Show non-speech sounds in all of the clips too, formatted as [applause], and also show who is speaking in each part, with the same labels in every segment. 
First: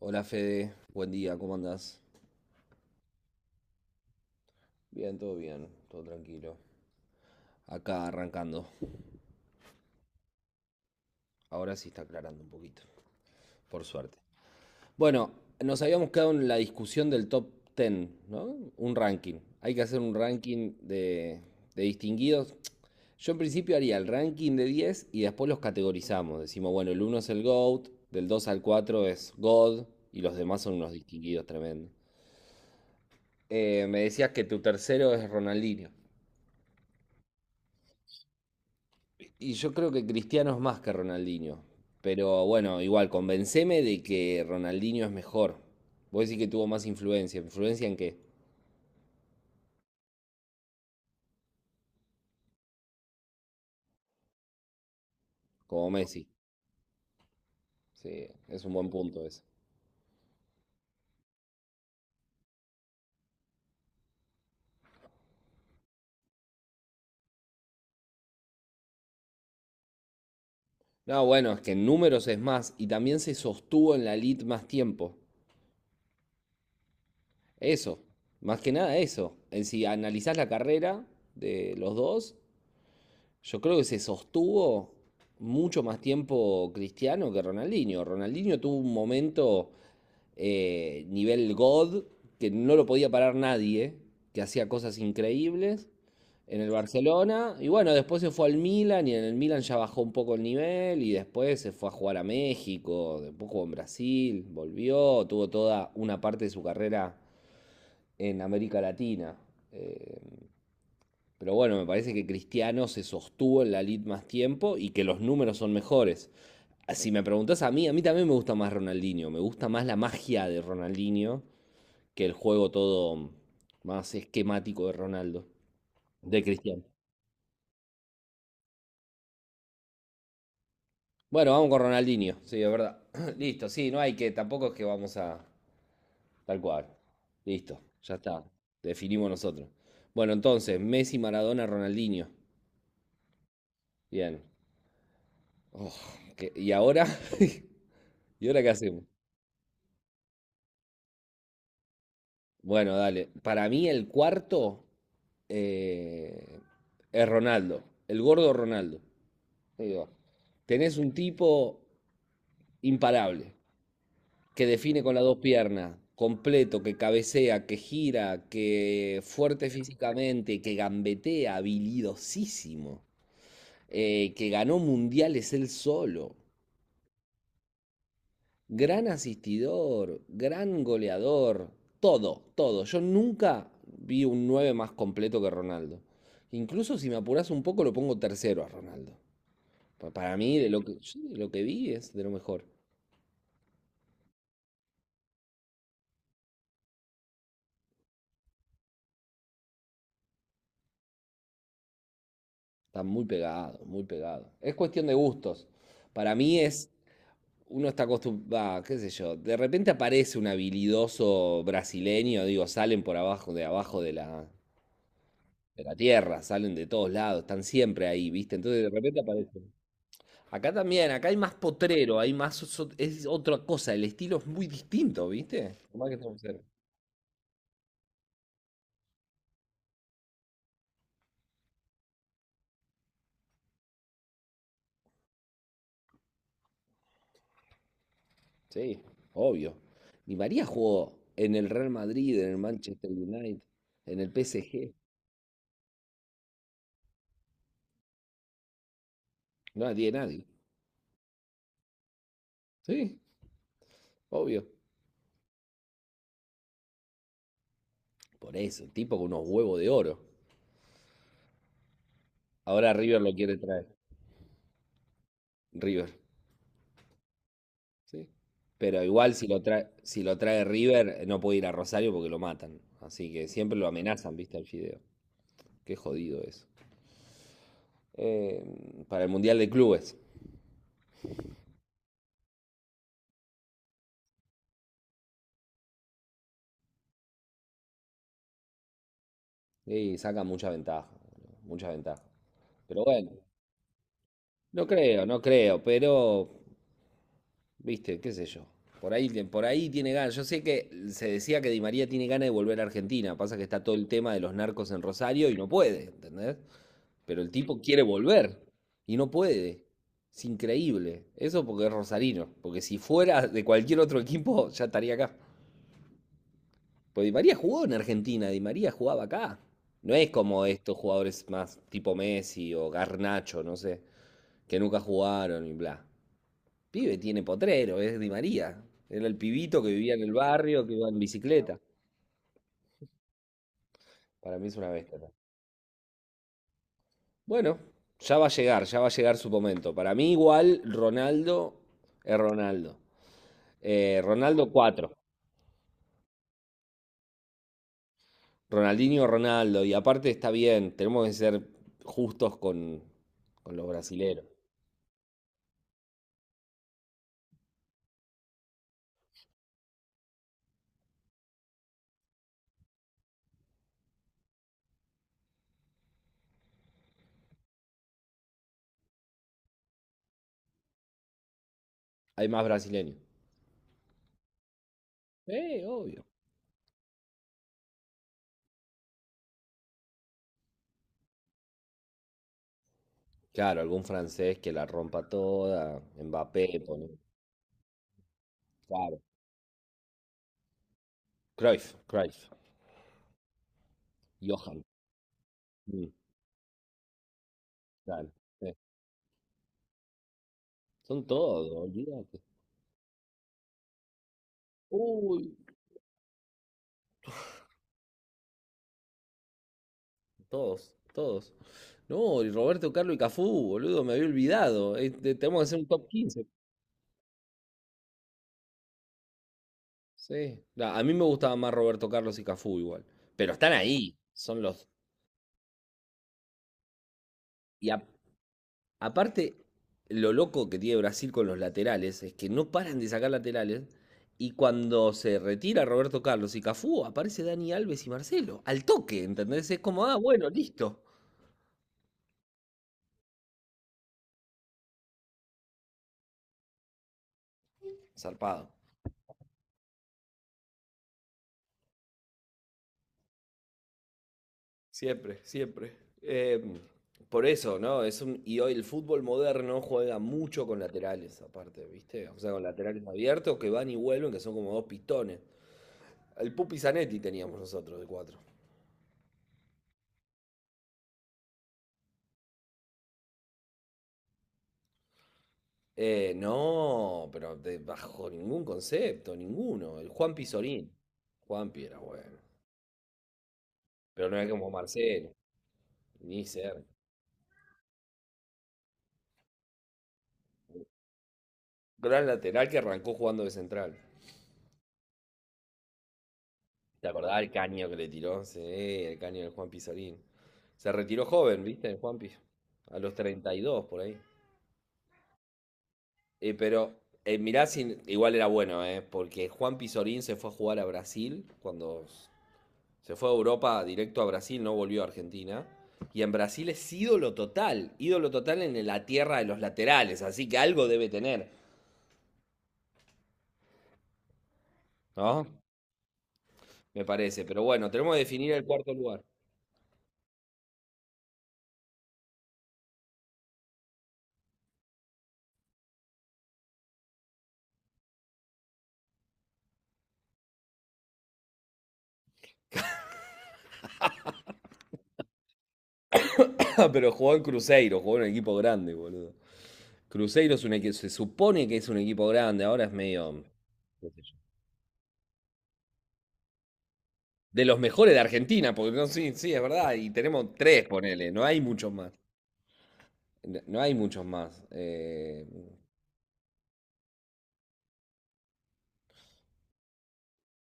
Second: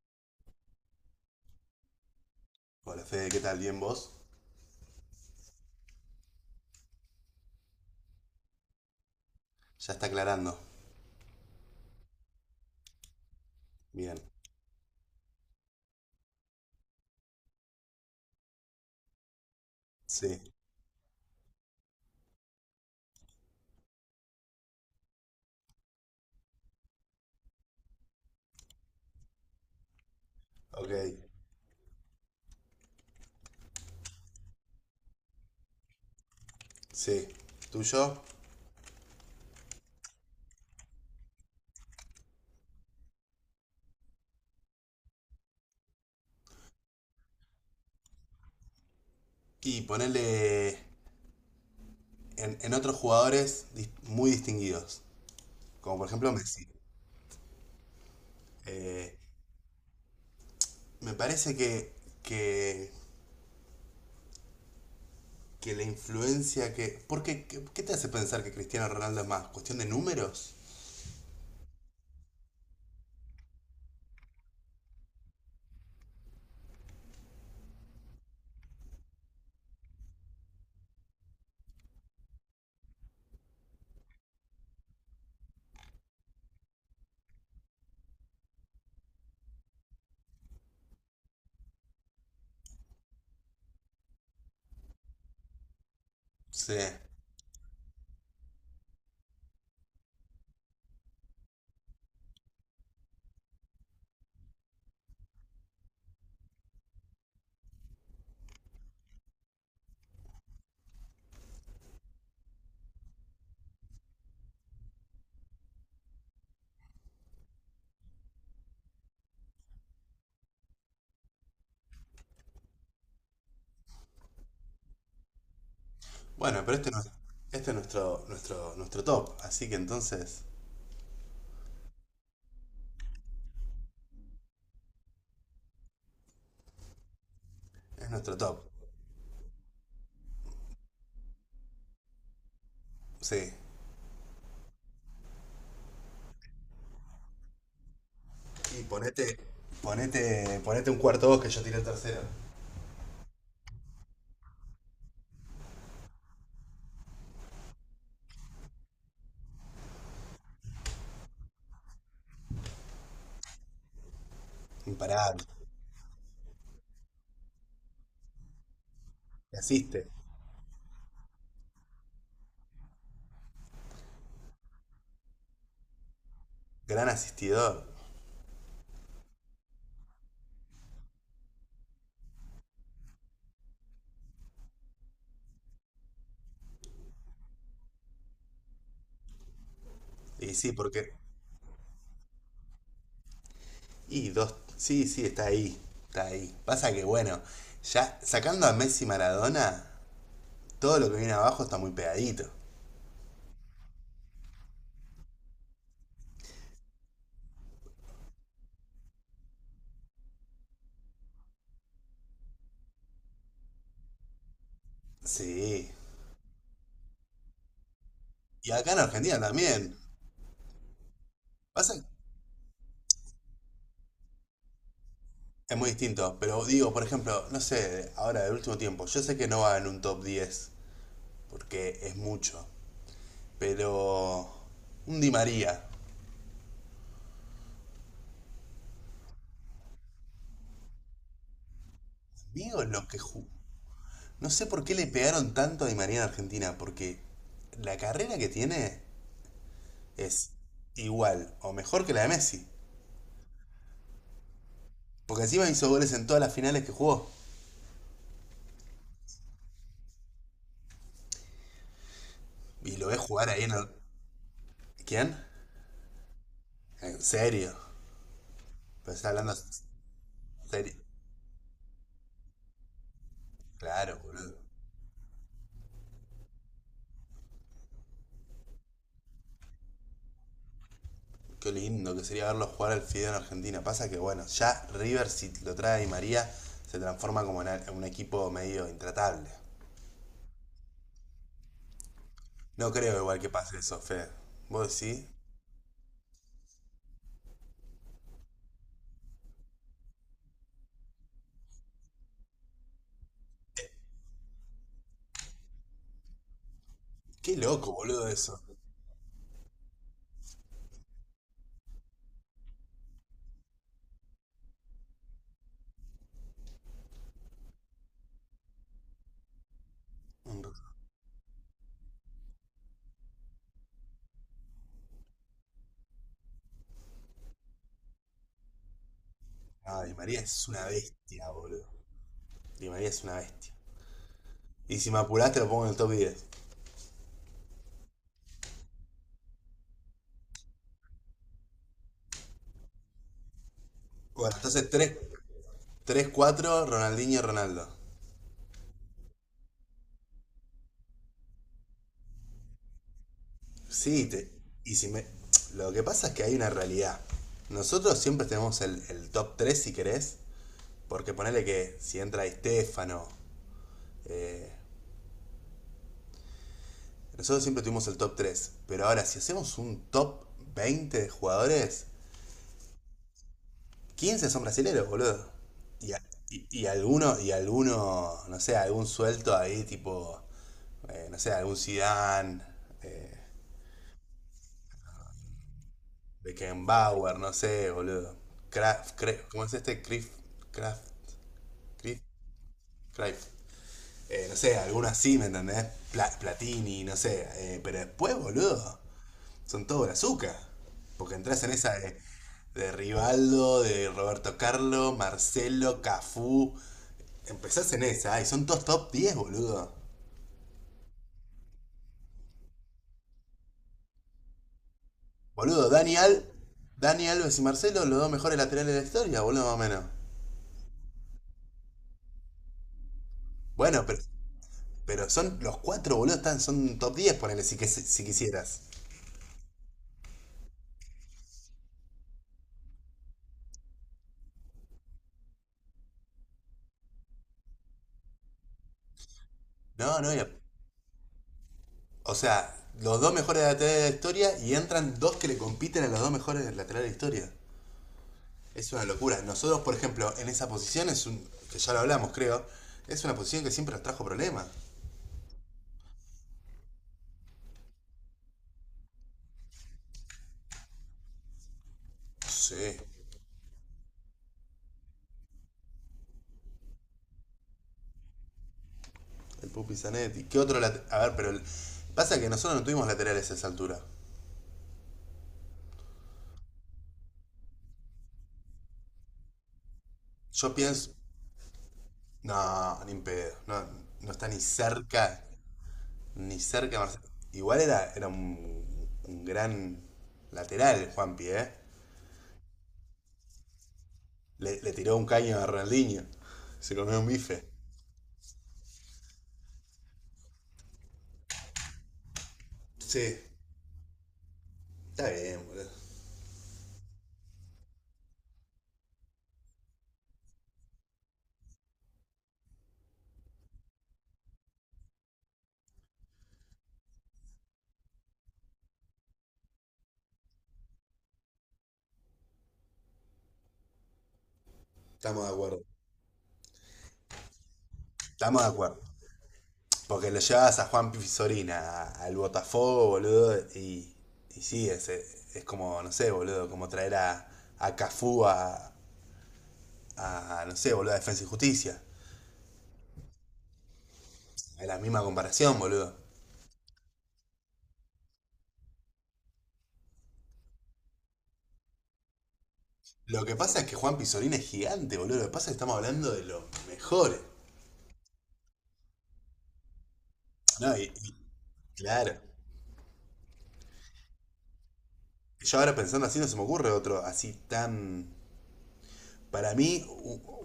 Speaker 1: Hola Fede, buen día, ¿cómo andás?
Speaker 2: Hola Fede, ¿qué tal? ¿Bien vos?
Speaker 1: Bien, todo tranquilo. Acá arrancando.
Speaker 2: Ya está aclarando.
Speaker 1: Ahora sí está aclarando un poquito, por suerte.
Speaker 2: Bien.
Speaker 1: Bueno, nos habíamos quedado en la discusión del top 10, ¿no? Un ranking. Hay que hacer un
Speaker 2: Sí.
Speaker 1: ranking de distinguidos. Yo en principio haría el ranking de 10 y después los categorizamos. Decimos, bueno, el uno es el GOAT, del 2 al 4 es God y los demás son unos
Speaker 2: Ok.
Speaker 1: distinguidos tremendos. Me decías que tu tercero es Ronaldinho.
Speaker 2: Sí. Tuyo.
Speaker 1: Y yo creo que Cristiano es más que Ronaldinho. Pero bueno, igual, convenceme de que Ronaldinho es mejor. Vos decís que tuvo más influencia. ¿Influencia en qué?
Speaker 2: Y ponerle en otros jugadores muy distinguidos.
Speaker 1: Como
Speaker 2: Como por
Speaker 1: Messi.
Speaker 2: ejemplo Messi.
Speaker 1: Sí, es un buen
Speaker 2: Eh,
Speaker 1: punto ese.
Speaker 2: me parece que, que la influencia que... ¿Por qué te hace pensar que Cristiano Ronaldo es más? ¿Cuestión de números?
Speaker 1: No, bueno, es que en números es más. Y también se sostuvo en la elite más tiempo. Eso. Más que nada eso. En Si analizás la carrera de los dos, yo creo que se sostuvo mucho más tiempo Cristiano que Ronaldinho. Ronaldinho tuvo un momento nivel God que no lo podía parar nadie, que hacía cosas increíbles en el
Speaker 2: Sí.
Speaker 1: Barcelona. Y bueno, después se fue al Milan y en el Milan ya bajó un poco el nivel y después se fue a jugar a México, después jugó en Brasil, volvió, tuvo toda una parte de su carrera en América Latina. Eh, pero bueno, me parece que Cristiano se sostuvo en la lid más tiempo y que los números son mejores. Si me preguntás a mí también me gusta más Ronaldinho. Me gusta más la magia de Ronaldinho que el juego todo más esquemático de Ronaldo, de
Speaker 2: Bueno, pero
Speaker 1: Cristiano.
Speaker 2: este, no, este es nuestro top. Así que entonces
Speaker 1: Bueno, vamos con Ronaldinho, sí, es verdad. [clears throat] Listo, sí, no hay que, tampoco es que vamos a tal cual. Listo,
Speaker 2: es
Speaker 1: ya
Speaker 2: nuestro
Speaker 1: está.
Speaker 2: top.
Speaker 1: Definimos nosotros. Bueno, entonces, Messi, Maradona, Ronaldinho.
Speaker 2: Sí.
Speaker 1: Bien. Oh, ¿Y ahora? [laughs] ¿Y ahora qué
Speaker 2: Y
Speaker 1: hacemos?
Speaker 2: ponete un cuarto vos que yo tiré el tercero.
Speaker 1: Bueno, dale. Para mí el cuarto eh, es Ronaldo, el gordo Ronaldo. Digo, tenés un tipo imparable, que define con las dos
Speaker 2: Imparable.
Speaker 1: piernas, completo, que cabecea, que gira, que fuerte
Speaker 2: Asiste.
Speaker 1: físicamente, que gambetea, habilidosísimo, que ganó mundiales él solo.
Speaker 2: Gran asistidor.
Speaker 1: Gran asistidor, gran goleador, todo, todo. Yo nunca vi un 9 más completo que Ronaldo. Incluso si me apuras un poco, lo pongo tercero a Ronaldo. Para
Speaker 2: Y
Speaker 1: mí, de
Speaker 2: sí,
Speaker 1: lo que,
Speaker 2: porque.
Speaker 1: sí, de lo que vi es de lo mejor.
Speaker 2: Y dos. Sí, sí, está ahí. Está ahí. Pasa que bueno, ya sacando a Messi y Maradona, todo lo que viene abajo está muy pegadito.
Speaker 1: Está muy pegado, muy pegado. Es cuestión de gustos. Para mí es, uno está acostumbrado, qué sé yo, de repente aparece un habilidoso brasileño, digo, salen por abajo, de abajo de la, de
Speaker 2: Sí.
Speaker 1: la tierra, salen de todos lados, están siempre ahí, ¿viste?
Speaker 2: Y
Speaker 1: Entonces de
Speaker 2: acá en
Speaker 1: repente
Speaker 2: Argentina
Speaker 1: aparece.
Speaker 2: también.
Speaker 1: Acá también, acá hay más
Speaker 2: Pasa que
Speaker 1: potrero, hay más, es otra cosa, el estilo es muy distinto,
Speaker 2: es
Speaker 1: ¿viste?
Speaker 2: muy
Speaker 1: Por más que
Speaker 2: distinto,
Speaker 1: estemos cerca.
Speaker 2: pero digo, por ejemplo, no sé, ahora del último tiempo, yo sé que no va en un top 10 porque es mucho, pero un Di María.
Speaker 1: Sí, obvio. Ni María jugó en el Real Madrid, en el
Speaker 2: Digo lo
Speaker 1: Manchester
Speaker 2: que...
Speaker 1: United, en el
Speaker 2: No sé por
Speaker 1: PSG.
Speaker 2: qué le pegaron tanto a Di María en Argentina, porque la carrera que tiene
Speaker 1: No tiene nadie.
Speaker 2: es igual o mejor que la de Messi.
Speaker 1: Sí, obvio.
Speaker 2: Porque encima hizo goles en todas las finales que jugó.
Speaker 1: Por eso, el tipo con unos huevos de oro. Ahora
Speaker 2: Y lo ves
Speaker 1: River lo
Speaker 2: jugar
Speaker 1: quiere
Speaker 2: ahí en
Speaker 1: traer.
Speaker 2: el... ¿Quién?
Speaker 1: River,
Speaker 2: En serio.
Speaker 1: sí. Pero
Speaker 2: Pero está
Speaker 1: igual si
Speaker 2: hablando
Speaker 1: lo trae,
Speaker 2: en
Speaker 1: si lo trae
Speaker 2: serio.
Speaker 1: River, no puede ir a Rosario porque lo matan. Así que siempre lo
Speaker 2: Claro,
Speaker 1: amenazan, ¿viste?
Speaker 2: boludo.
Speaker 1: Al fideo. Qué jodido eso. eh, para el Mundial de Clubes.
Speaker 2: Qué lindo que sería verlo jugar al Fideo en Argentina. Pasa que, bueno, ya River, si lo trae a Di María, se transforma como en en un equipo medio intratable.
Speaker 1: Y saca mucha ventaja, mucha ventaja.
Speaker 2: No
Speaker 1: Pero
Speaker 2: creo
Speaker 1: bueno,
Speaker 2: igual que pase eso, Fede.
Speaker 1: no
Speaker 2: ¿Vos
Speaker 1: creo,
Speaker 2: decís?
Speaker 1: no creo, pero, viste, qué sé yo. Por ahí tiene ganas. Yo sé que se decía que Di María tiene ganas de volver a Argentina. Pasa que está todo el tema de los narcos en Rosario y no puede, ¿entendés? Pero el
Speaker 2: Qué
Speaker 1: tipo
Speaker 2: loco,
Speaker 1: quiere
Speaker 2: boludo, eso.
Speaker 1: volver y no puede. Es increíble. Eso porque es rosarino. Porque si fuera de cualquier otro equipo, ya estaría acá. Pues Di María jugó en Argentina, Di María jugaba acá. No es como estos jugadores más tipo Messi o Garnacho, no sé, que nunca jugaron y bla. Pibe tiene potrero, es Di María. Era el pibito que
Speaker 2: Ah, Di
Speaker 1: vivía en el
Speaker 2: María es una
Speaker 1: barrio, que iba en
Speaker 2: bestia,
Speaker 1: bicicleta.
Speaker 2: boludo. Di María es una bestia.
Speaker 1: Para mí es una
Speaker 2: Y si
Speaker 1: bestia.
Speaker 2: me apuraste lo pongo en el top 10.
Speaker 1: Bueno, ya va a llegar, ya va a llegar su momento. Para mí igual Ronaldo es Ronaldo.
Speaker 2: Bueno,
Speaker 1: Ronaldo
Speaker 2: entonces
Speaker 1: 4,
Speaker 2: tres, 4, Ronaldinho, Ronaldo.
Speaker 1: Ronaldinho Ronaldo. Y aparte está bien, tenemos que ser justos con los
Speaker 2: Sí,
Speaker 1: brasileros.
Speaker 2: y si me... Lo que pasa es que hay una realidad. Nosotros siempre tenemos el top 3 si querés, porque ponele que si entra Estefano, nosotros siempre tuvimos el top 3. Pero ahora si hacemos un top 20 de jugadores,
Speaker 1: Hay más brasileños.
Speaker 2: 15 son brasileros, boludo. Y, a-
Speaker 1: Obvio.
Speaker 2: y alguno, no sé, algún suelto ahí, tipo, no sé, algún Zidane, eh,
Speaker 1: Claro, algún francés que la rompa toda. Mbappé, pone.
Speaker 2: Beckenbauer, no sé, boludo. Kraft,
Speaker 1: Claro.
Speaker 2: ¿Cómo es este? Crif, Kraft,
Speaker 1: Cruyff,
Speaker 2: Crif,
Speaker 1: Cruyff.
Speaker 2: Cruyff. No sé,
Speaker 1: Johan.
Speaker 2: alguno así, ¿me entendés?
Speaker 1: Mm,
Speaker 2: Platini, no sé. Pero
Speaker 1: claro.
Speaker 2: después,
Speaker 1: Eh,
Speaker 2: boludo, son todos azúcar.
Speaker 1: Son
Speaker 2: Porque entras
Speaker 1: todos,
Speaker 2: en esa de,
Speaker 1: olvídate.
Speaker 2: Rivaldo, de Roberto Carlos,
Speaker 1: Uy,
Speaker 2: Marcelo, Cafú. Empezás en esa, y son todos top 10, boludo.
Speaker 1: todos, todos. No, y Roberto Carlos y Cafú, boludo, me había olvidado. Tenemos que hacer un
Speaker 2: Boludo,
Speaker 1: top
Speaker 2: Daniel,
Speaker 1: quince
Speaker 2: Daniel Alves y Marcelo, los dos mejores laterales de la historia, boludo, más o menos.
Speaker 1: Sí. Nah, a mí me gustaba más Roberto Carlos y Cafú igual. Pero están
Speaker 2: Bueno,
Speaker 1: ahí.
Speaker 2: pero,
Speaker 1: Son los.
Speaker 2: pero son los cuatro, boludo, son top 10, ponele si,
Speaker 1: Y, a-
Speaker 2: si quisieras.
Speaker 1: Aparte, lo loco que tiene Brasil con los laterales es que no paran de sacar laterales. Y cuando se retira Roberto Carlos y Cafú, aparece Dani Alves y Marcelo. Al toque, ¿entendés? Es como, ah,
Speaker 2: No, no,
Speaker 1: bueno, listo.
Speaker 2: o sea, los dos mejores laterales de la historia y entran dos que le compiten a los dos mejores laterales de la historia.
Speaker 1: Zarpado.
Speaker 2: Es una locura. Nosotros, por ejemplo, en esa posición es un. Que ya lo hablamos, creo. Es una posición que siempre nos trajo problemas.
Speaker 1: Siempre, siempre. Eh, por eso, ¿no? Y hoy el fútbol moderno juega mucho con laterales, aparte, ¿viste? O sea, con
Speaker 2: Sí.
Speaker 1: laterales abiertos que van y vuelven, que son como dos pistones. El Pupi Zanetti teníamos nosotros de cuatro.
Speaker 2: El Pupi Zanetti. ¿Qué otro lateral? A ver, pero pasa que nosotros no tuvimos laterales a esa altura.
Speaker 1: No, pero bajo ningún concepto, ninguno. El Juan
Speaker 2: Yo
Speaker 1: Pizorín.
Speaker 2: pienso.
Speaker 1: Juanpi era bueno.
Speaker 2: No, ni en pedo. No,
Speaker 1: Pero
Speaker 2: no
Speaker 1: no
Speaker 2: está
Speaker 1: era
Speaker 2: ni
Speaker 1: como Marcelo,
Speaker 2: cerca.
Speaker 1: ni
Speaker 2: Ni
Speaker 1: cerca.
Speaker 2: cerca Marcelo. Igual era un, gran lateral, Juanpi, ¿eh?
Speaker 1: Gran lateral que arrancó jugando de central.
Speaker 2: Le tiró un caño a Ronaldinho. Se
Speaker 1: ¿Te
Speaker 2: comió un
Speaker 1: acordás del
Speaker 2: bife.
Speaker 1: caño que le tiró? Sí, el caño del Juan Pizorín. Se retiró joven, ¿viste? El Juanpi. A los
Speaker 2: Sí,
Speaker 1: 32 por ahí.
Speaker 2: está bien, boludo.
Speaker 1: Pero mirá, igual era bueno, ¿eh? Porque Juan Pizorín se fue a jugar a Brasil cuando se fue a Europa directo a Brasil, no volvió a Argentina. Y en Brasil es ídolo total en la tierra de los laterales, así que algo debe tener,
Speaker 2: Estamos
Speaker 1: ¿no?
Speaker 2: de acuerdo.
Speaker 1: Me parece, pero bueno, tenemos que definir
Speaker 2: Estamos
Speaker 1: el
Speaker 2: de
Speaker 1: cuarto
Speaker 2: acuerdo.
Speaker 1: lugar.
Speaker 2: Porque lo llevas a Juan Pisorina, al Botafogo, boludo, y sí, es como, no sé, boludo, como traer a, Cafú a, no sé, boludo, a Defensa y Justicia. Es la misma comparación, boludo.
Speaker 1: [laughs] Pero jugó en Cruzeiro, jugó en un equipo grande, boludo. Cruzeiro es un equipo, se supone que es un equipo grande, ahora es medio
Speaker 2: Lo que pasa es que
Speaker 1: qué
Speaker 2: Juan
Speaker 1: sé yo,
Speaker 2: Pisorina es gigante, boludo. Lo que pasa es que estamos hablando de los mejores.
Speaker 1: de los mejores de Argentina, porque no, sí, sí, es verdad, y tenemos tres,
Speaker 2: No, y,
Speaker 1: ponele,
Speaker 2: y
Speaker 1: no hay muchos más.
Speaker 2: claro.
Speaker 1: No, hay muchos más.
Speaker 2: Yo ahora pensando así no se me ocurre otro así tan... Para mí,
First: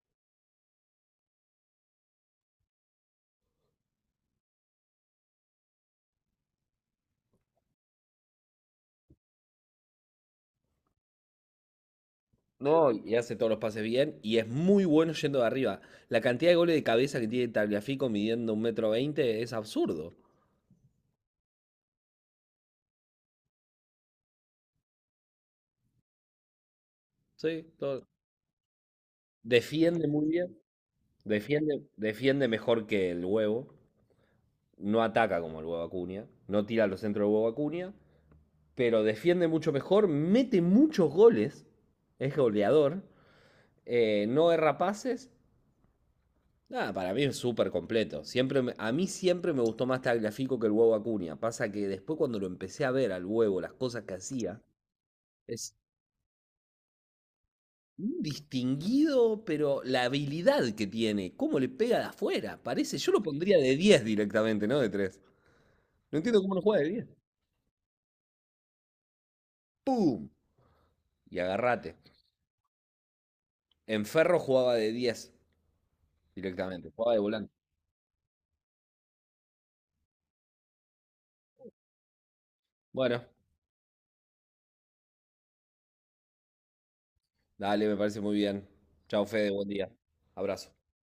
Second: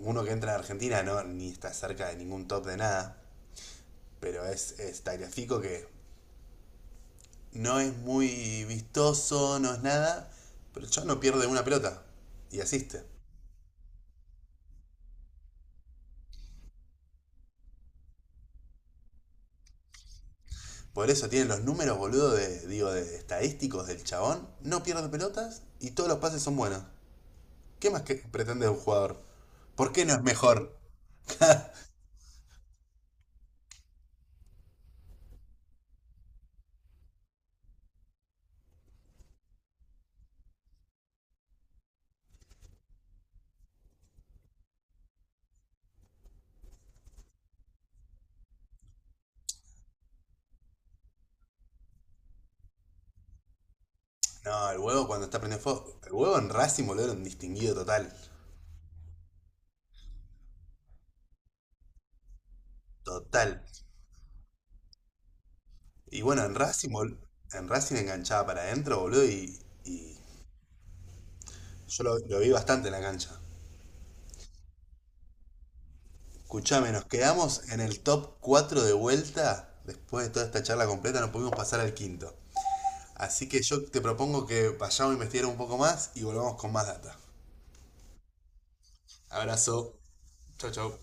Speaker 2: uno que entra en Argentina no ni está cerca de ningún top de nada, pero es Tagliafico que no es muy vistoso, no es nada, pero el chabón no pierde una pelota y
Speaker 1: No,
Speaker 2: asiste.
Speaker 1: y hace todos los pases bien y es muy bueno yendo de arriba. La cantidad de goles de cabeza que tiene Tagliafico midiendo 1,20 m es absurdo.
Speaker 2: Por eso tiene los números, boludo, de estadísticos del chabón. No pierde pelotas y todos los pases son buenos.
Speaker 1: Sí,
Speaker 2: ¿Qué más
Speaker 1: todo-
Speaker 2: que pretende un jugador? ¿Por qué
Speaker 1: Defiende
Speaker 2: no es
Speaker 1: muy bien,
Speaker 2: mejor?
Speaker 1: defiende mejor que el huevo, no ataca como el huevo Acuña, no tira a los centros del huevo Acuña, pero defiende mucho mejor, mete muchos goles, es goleador, no erra pases. Nada, para mí es súper completo. A mí siempre me gustó más Tagliafico que el huevo Acuña. Pasa que después cuando lo empecé a ver al huevo, las cosas que hacía,
Speaker 2: No, el huevo cuando está prendiendo
Speaker 1: es
Speaker 2: fuego. El huevo en Racing, boludo, era un distinguido total.
Speaker 1: un distinguido, pero la habilidad que tiene, cómo le pega de afuera, parece, yo lo pondría
Speaker 2: Total.
Speaker 1: de 10 directamente, no de 3. No
Speaker 2: Y
Speaker 1: entiendo
Speaker 2: bueno,
Speaker 1: cómo no juega de diez.
Speaker 2: En Racing enganchaba para adentro, boludo, y
Speaker 1: ¡Pum! Y agarrate.
Speaker 2: yo lo vi bastante en la cancha.
Speaker 1: En Ferro jugaba de 10 directamente,
Speaker 2: Escuchame, nos
Speaker 1: jugaba de volante.
Speaker 2: quedamos en el top 4 de vuelta. Después de toda esta charla completa, no pudimos pasar al quinto.
Speaker 1: Bueno,
Speaker 2: Así que yo te propongo que vayamos a investigar un poco más y volvamos con más data.
Speaker 1: dale, me parece muy bien. Chao, Fede, buen día.
Speaker 2: Abrazo. Chau,
Speaker 1: Abrazo.
Speaker 2: chau.